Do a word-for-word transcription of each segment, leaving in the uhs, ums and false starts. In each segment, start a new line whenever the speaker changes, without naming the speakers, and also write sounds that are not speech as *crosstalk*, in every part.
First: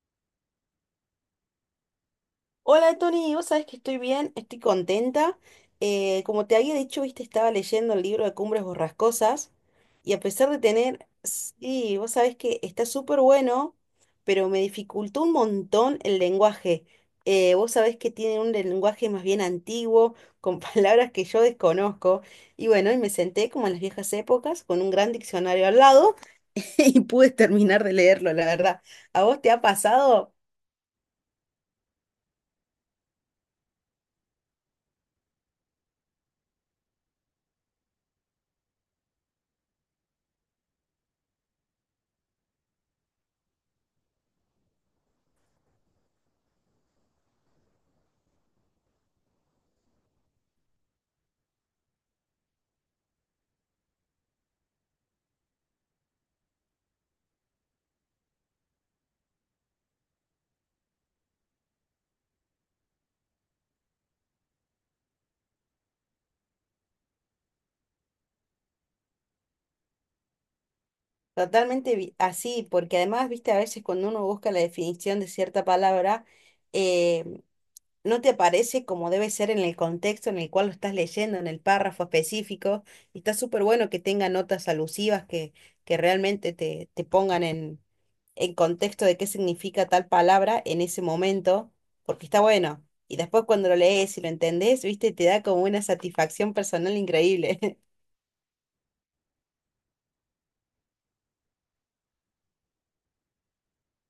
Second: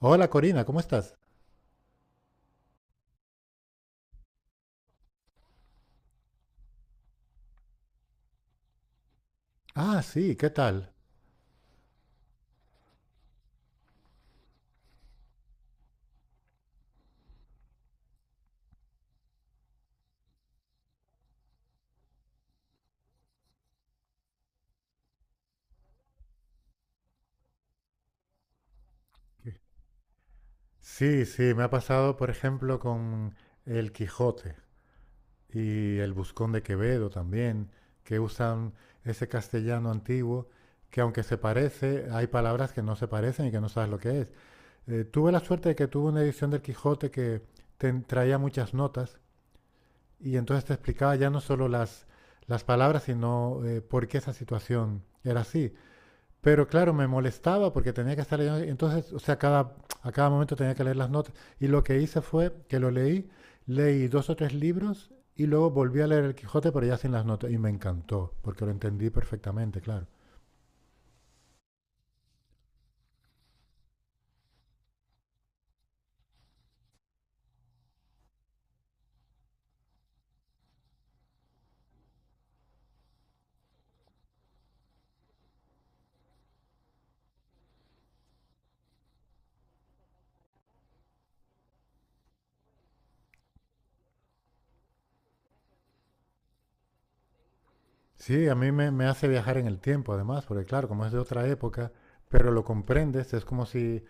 Hola Corina, ¿cómo estás?
Hola Tony, vos sabés que estoy bien, estoy contenta. Eh, como te había dicho, viste, estaba leyendo el libro de Cumbres Borrascosas
Ah,
y a
sí, ¿qué
pesar de
tal?
tener, sí, vos sabés que está súper bueno, pero me dificultó un montón el lenguaje. Eh, vos sabés que tiene un lenguaje más bien antiguo, con *laughs* palabras que yo desconozco. Y bueno, y me senté como en las viejas épocas con un gran diccionario al lado *laughs* y pude terminar de leerlo, la verdad. ¿A vos te ha pasado?
Sí, sí, me ha pasado, por ejemplo, con El Quijote y El Buscón de Quevedo también, que usan ese castellano antiguo, que aunque se parece, hay palabras que no se parecen y que no sabes lo que es. Eh, tuve la suerte de que tuve una edición del Quijote que te traía muchas notas y entonces te explicaba ya no solo las, las palabras, sino eh, por qué esa situación era así. Pero claro, me molestaba porque tenía que estar leyendo. Entonces, o sea, cada, a cada momento tenía que leer las notas. Y lo que hice fue que lo leí, leí dos o tres libros y luego volví a leer El Quijote, pero ya sin las notas. Y me encantó, porque lo entendí perfectamente, claro.
Totalmente vi- así, porque además, viste, a veces cuando uno busca la definición de cierta palabra, eh, no te aparece como debe ser en el contexto en el cual lo estás leyendo, en el párrafo específico, y está súper bueno que tenga notas alusivas que, que realmente te, te pongan en, en contexto de qué significa tal palabra en ese momento, porque está bueno. Y después cuando lo lees y lo entendés, viste, te da como una satisfacción personal increíble.
Sí, a mí me, me hace viajar en el tiempo, además, porque claro, como es de otra época, pero lo comprendes, es como si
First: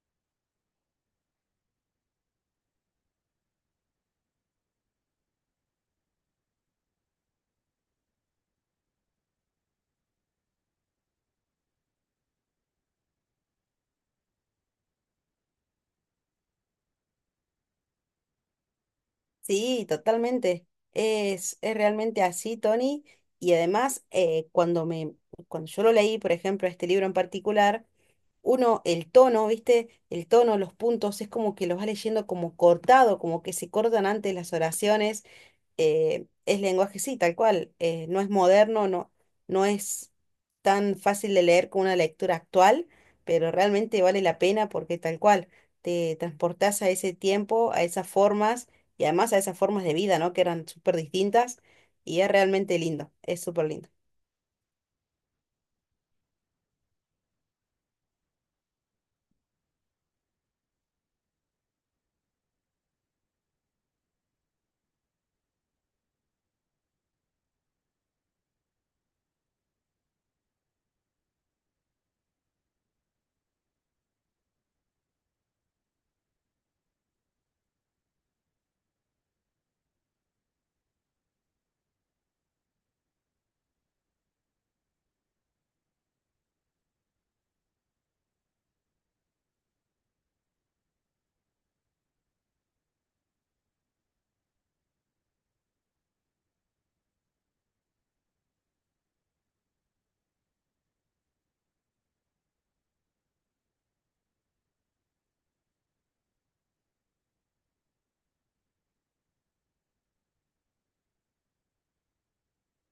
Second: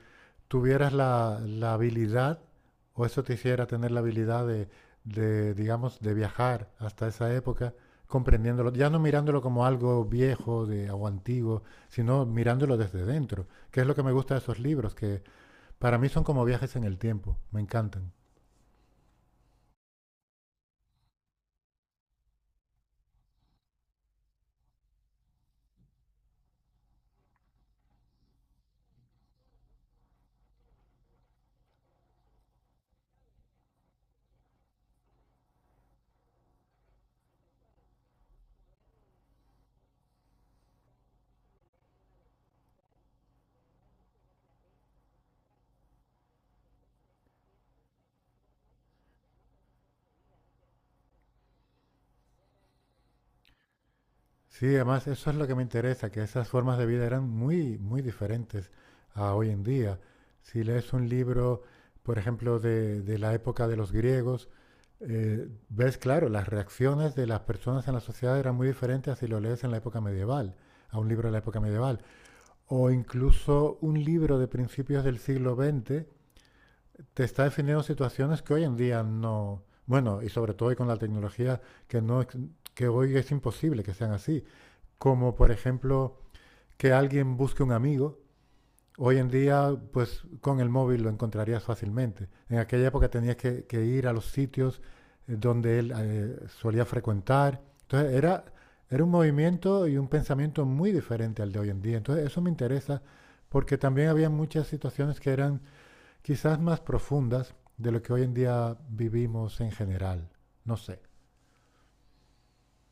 tuvieras la, la habilidad, o eso te hiciera tener la habilidad de, de, digamos, de viajar hasta esa época, comprendiéndolo, ya no mirándolo como algo viejo de, o antiguo, sino mirándolo desde dentro, que es lo que me gusta de esos libros, que para mí son como viajes en el tiempo, me encantan.
Sí, totalmente. Es, es realmente así, Tony. Y además, eh, cuando me, cuando yo lo leí, por ejemplo, este libro en particular, uno, el tono, ¿viste? El tono, los puntos, es como que los va leyendo como cortado, como que se cortan antes las oraciones. Eh, es lenguaje, sí, tal cual, eh, no es moderno, no, no es tan fácil de leer como una lectura actual, pero realmente vale la pena porque tal cual, te transportás a ese tiempo, a esas formas y además a esas formas de vida, ¿no? Que eran súper distintas y es realmente lindo, es súper lindo.
Sí, además eso es lo que me interesa, que esas formas de vida eran muy, muy diferentes a hoy en día. Si lees un libro, por ejemplo, de, de la época de los griegos, eh, ves, claro, las reacciones de las personas en la sociedad eran muy diferentes a si lo lees en la época medieval, a un libro de la época medieval. O incluso un libro de principios del siglo veinte te está definiendo situaciones que hoy en día no... Bueno, y sobre todo hoy con la tecnología, que, no, ex- que hoy es imposible que sean así como por ejemplo que alguien busque un amigo. Hoy en día, pues con el móvil lo encontrarías fácilmente. En aquella época tenías que, que ir a los sitios eh, donde él eh, solía frecuentar. Entonces era, era un movimiento y un pensamiento muy diferente al de hoy en día. Entonces eso me interesa porque también había muchas situaciones que eran quizás más profundas de lo que hoy en día vivimos en general. No sé.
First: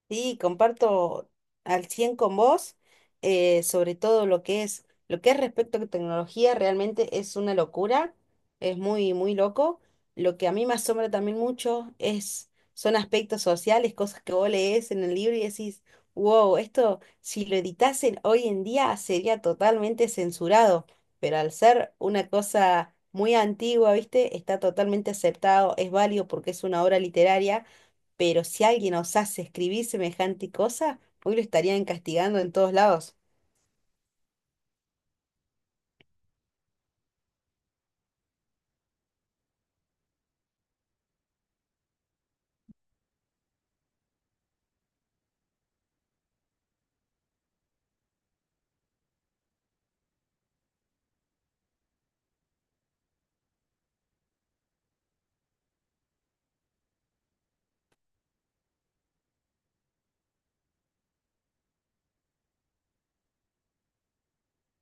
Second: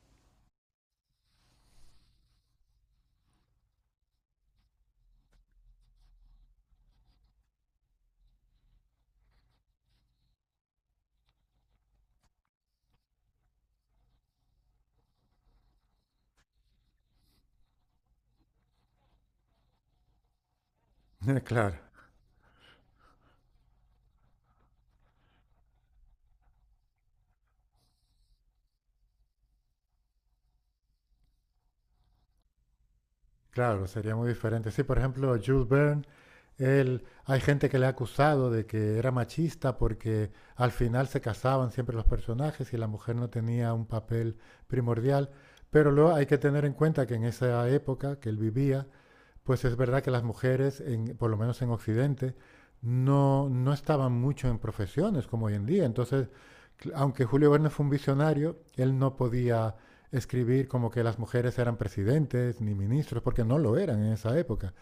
Sí, comparto al cien con vos, eh, sobre todo lo que es, lo que es respecto a tecnología, realmente es una locura, es muy, muy loco. Lo que a mí me asombra también mucho es, son aspectos sociales, cosas que vos lees en el libro y decís, wow, esto si lo editasen hoy en día sería totalmente censurado, pero
*laughs*
al
Claro,
ser una cosa muy antigua, ¿viste? Está totalmente aceptado, es válido porque es una obra literaria, pero si alguien osase escribir semejante cosa, hoy lo estarían castigando en todos lados.
claro, sería muy diferente. Sí, por ejemplo, Jules Verne. Él, hay gente que le ha acusado de que era machista porque al final se casaban siempre los personajes y la mujer no tenía un papel primordial. Pero luego hay que tener en cuenta que en esa época que él vivía, pues es verdad que las mujeres, en- por lo menos en Occidente, no, no estaban mucho en profesiones como hoy en día. Entonces, aunque Julio Verne fue un visionario, él no podía escribir como que las mujeres eran presidentes ni ministros, porque no lo eran en esa época.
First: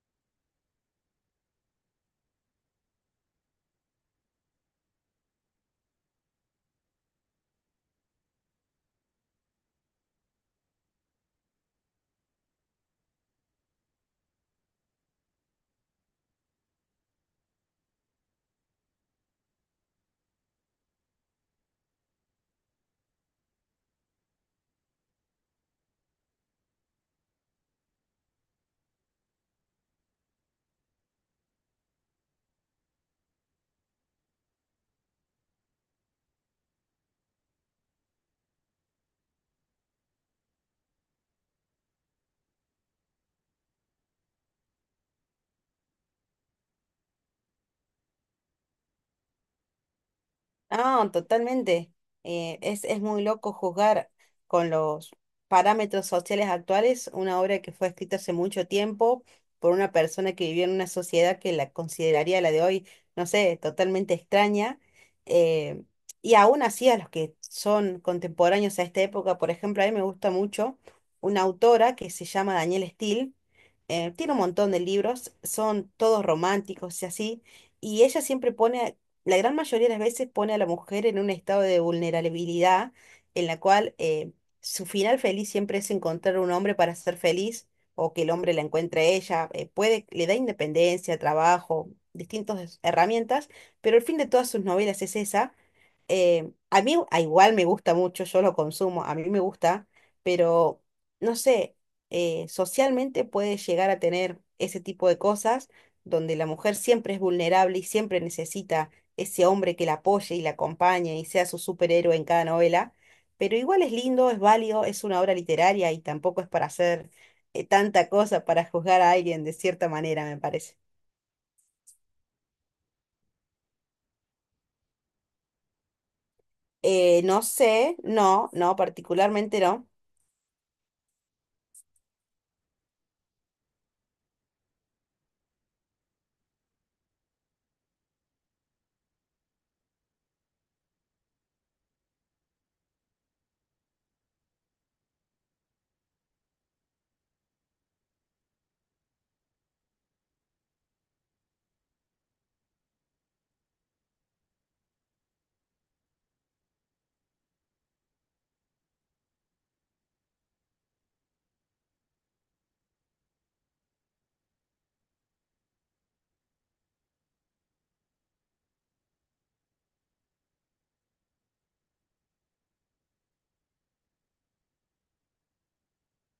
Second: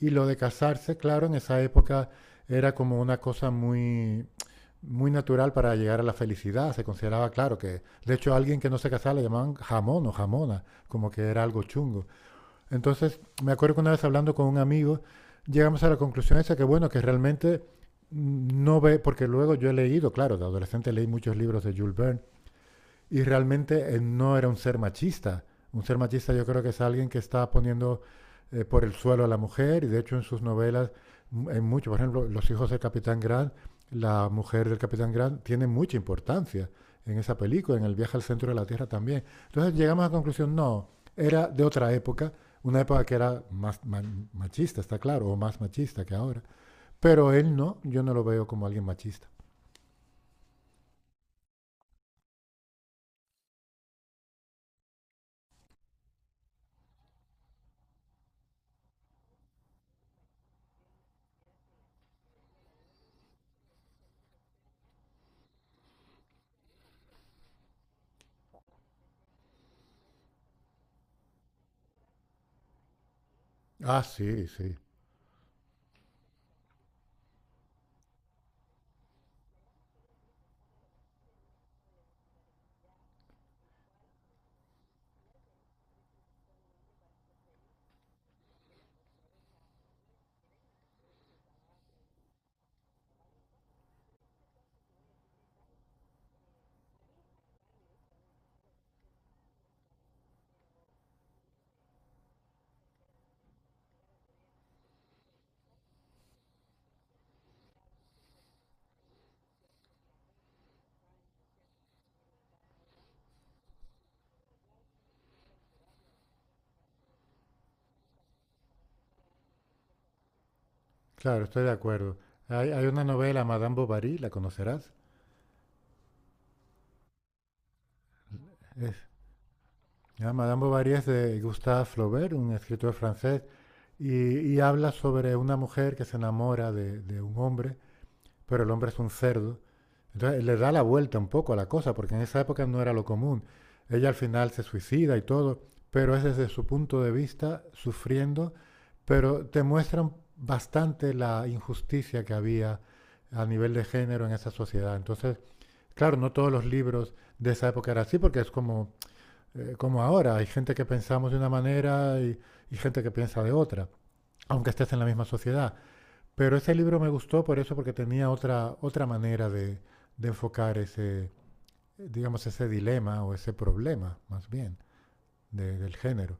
Y lo de casarse, claro, en esa época era como una cosa muy, muy natural para llegar a la felicidad. Se consideraba, claro, que de hecho a alguien que no se casaba le llamaban jamón o jamona, como que era algo chungo. Entonces, me acuerdo que una vez hablando con un amigo, llegamos a la conclusión esa que, bueno, que realmente no ve, porque luego yo he leído, claro, de adolescente leí muchos libros de Jules Verne, y realmente él no era un ser machista. Un ser machista yo creo que es alguien que está poniendo eh, por el suelo a la mujer y de hecho en sus novelas, en mucho, por ejemplo, Los hijos del capitán Grant, la mujer del capitán Grant tiene mucha importancia en esa película, en el viaje al centro de la Tierra también. Entonces llegamos a la conclusión, no, era de otra época, una época que era más machista, está claro, o más machista que ahora. Pero él no, yo no lo veo como alguien machista.
Ah, totalmente. Eh, es, es muy loco juzgar con los parámetros sociales actuales una obra que fue escrita hace mucho tiempo por una persona que vivió en una sociedad que la consideraría la de hoy, no sé, totalmente extraña. eh, y aún así a los que son contemporáneos a esta época, por ejemplo, a mí me gusta mucho una autora que se llama Danielle Steele.
Ah,
Eh, tiene un
sí,
montón
sí.
de libros, son todos románticos y así, y ella siempre pone, la gran mayoría de las veces, pone a la mujer en un estado de vulnerabilidad en la cual eh, su final feliz siempre es encontrar un hombre para ser feliz o que el hombre la encuentre a ella. Eh, puede, le da independencia, trabajo, distintas herramientas, pero el fin de todas sus novelas es esa. Eh, a mí a igual me gusta mucho, yo lo consumo, a mí me gusta, pero no sé, eh, socialmente puede llegar a tener ese tipo de cosas donde la mujer siempre es vulnerable y siempre necesita ese hombre que la apoye y la acompañe y sea su superhéroe en cada novela, pero igual es lindo, es válido, es una obra literaria y tampoco es para hacer, eh, tanta cosa para juzgar a alguien de cierta manera, me parece.
Claro, estoy de acuerdo. Hay, hay una novela, Madame Bovary, ¿la conocerás?
Eh, no sé, no, no,
Es-
particularmente no.
ya, Madame Bovary es de Gustave Flaubert, un escritor francés, y, y habla sobre una mujer que se enamora de, de un hombre, pero el hombre es un cerdo. Entonces le da la vuelta un poco a la cosa, porque en esa época no era lo común. Ella al final se suicida y todo, pero es desde su punto de vista, sufriendo, pero te muestran bastante la injusticia que había a nivel de género en esa sociedad. Entonces claro, no todos los libros de esa época eran así, porque es como, eh, como ahora. Hay gente que pensamos de una manera y, y gente que piensa de otra, aunque estés en la misma sociedad. Pero ese libro me gustó por eso, porque tenía otra, otra manera de, de enfocar ese, digamos, ese dilema o ese problema, más bien, de- del género.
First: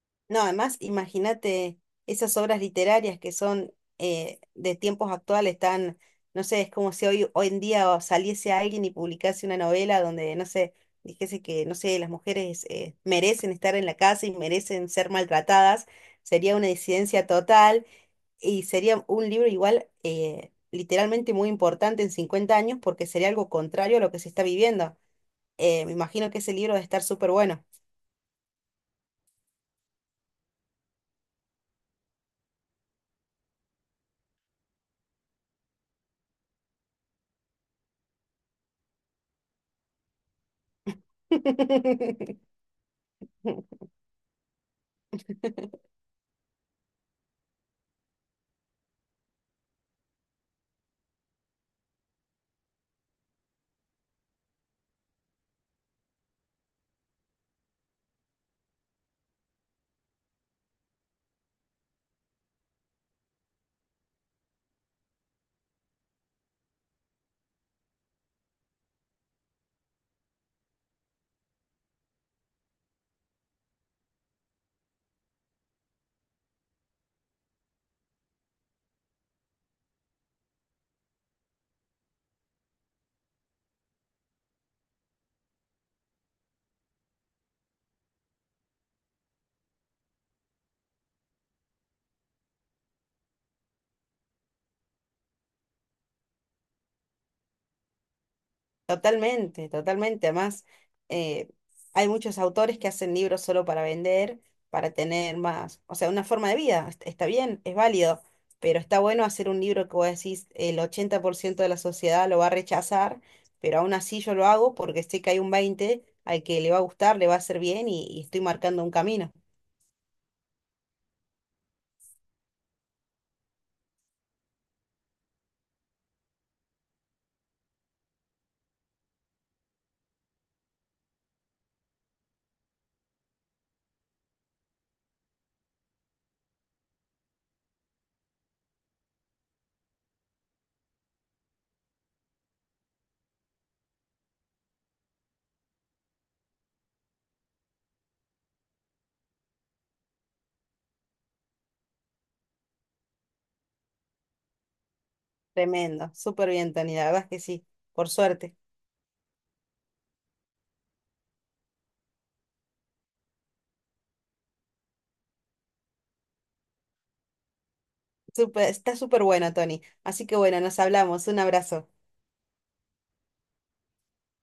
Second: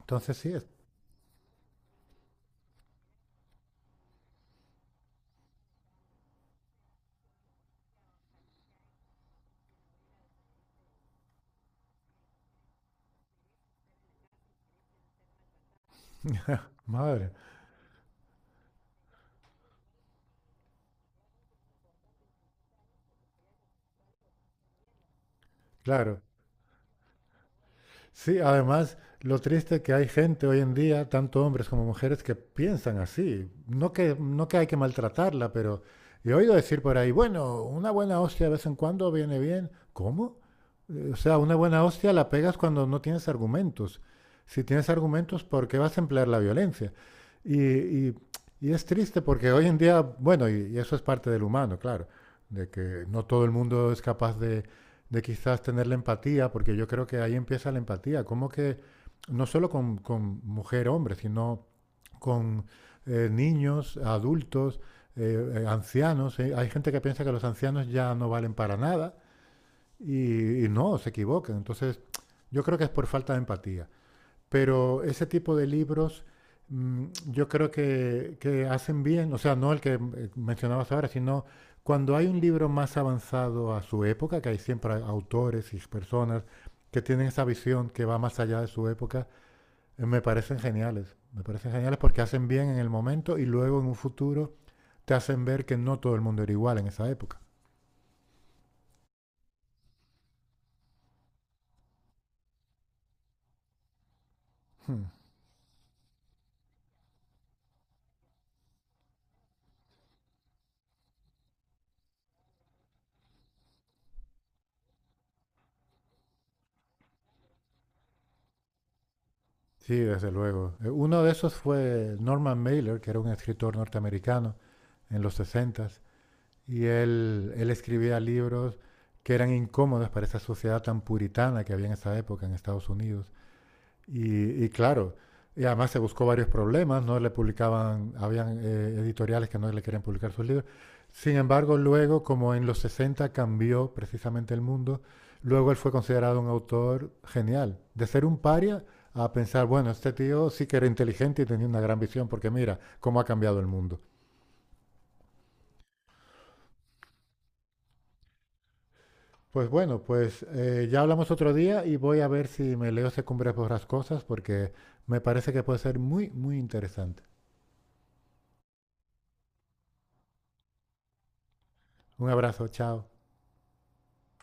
Entonces
No,
sí, es,
además, imagínate esas obras literarias que son, eh, de tiempos actuales tan, no sé, es como si hoy, hoy en día saliese alguien y publicase una novela donde, no sé, dijese que, no sé, las mujeres eh, merecen estar en la casa y merecen ser maltratadas, sería una disidencia
madre,
total y sería un libro igual eh, literalmente muy importante en cincuenta años porque sería algo contrario a lo que se está viviendo. Eh, me
claro.
imagino que ese libro va a estar súper bueno.
Sí, además, lo triste que hay gente hoy en día, tanto hombres como mujeres, que piensan así. No que, no que hay que maltratarla, pero he oído decir por ahí, bueno, una buena hostia de vez en cuando viene bien. ¿Cómo? Eh, O sea, una buena hostia la pegas cuando no tienes
*laughs*
argumentos. Si tienes argumentos, ¿por qué vas a emplear la violencia? Y, y- y es triste porque hoy en día, bueno, y, y eso es parte del humano, claro, de que no todo el mundo es capaz de de quizás tener la empatía, porque yo creo que ahí empieza la empatía. ¿Cómo que no solo con, con mujer, hombre, sino con eh, niños, adultos, eh, eh, ancianos? ¿Eh? Hay gente que piensa que los ancianos ya no valen para nada y, y no, se equivocan. Entonces, yo creo que es por falta de empatía. Pero ese tipo de libros mm, yo creo que, que hacen bien, o sea, no el que eh, mencionabas ahora, sino cuando hay un libro más avanzado a su época, que hay siempre a- autores y personas que tienen esa visión que va más allá de su época, eh, me parecen geniales. Me parecen geniales porque hacen bien en el momento y luego en un futuro te hacen ver que no todo el mundo era igual en esa época.
Totalmente, totalmente. Además, eh, hay muchos autores que hacen libros solo para vender, para
Hmm.
tener más, o sea, una forma de vida. est- Está bien, es válido, pero está bueno hacer un libro que vos decís el ochenta por ciento de la sociedad lo va a rechazar, pero aún así yo lo hago porque sé que hay un veinte al que le va a gustar, le va a hacer bien y, y estoy marcando un camino.
Sí, desde luego. Eh, Uno de esos fue Norman Mailer, que era un escritor norteamericano en los sesenta. Y él, él escribía libros que eran incómodos para esa sociedad tan puritana que había en esa época en Estados Unidos. Y, y claro, y además se buscó varios problemas, no le publicaban, habían eh, editoriales que no le querían publicar sus libros. Sin embargo, luego, como en los sesenta cambió precisamente el mundo, luego él fue considerado un autor genial. De ser un paria a pensar, bueno, este tío sí que era inteligente y tenía una gran visión, porque mira cómo ha cambiado el mundo.
Tremendo, súper bien, Tony, la verdad es que sí, por suerte.
Pues bueno, pues eh, ya hablamos otro día y voy a ver si me leo Cumbres Borrascosas porque me parece que puede ser muy, muy interesante.
Súper- está súper bueno, Tony. Así que bueno, nos hablamos. Un abrazo.
Un abrazo, chao.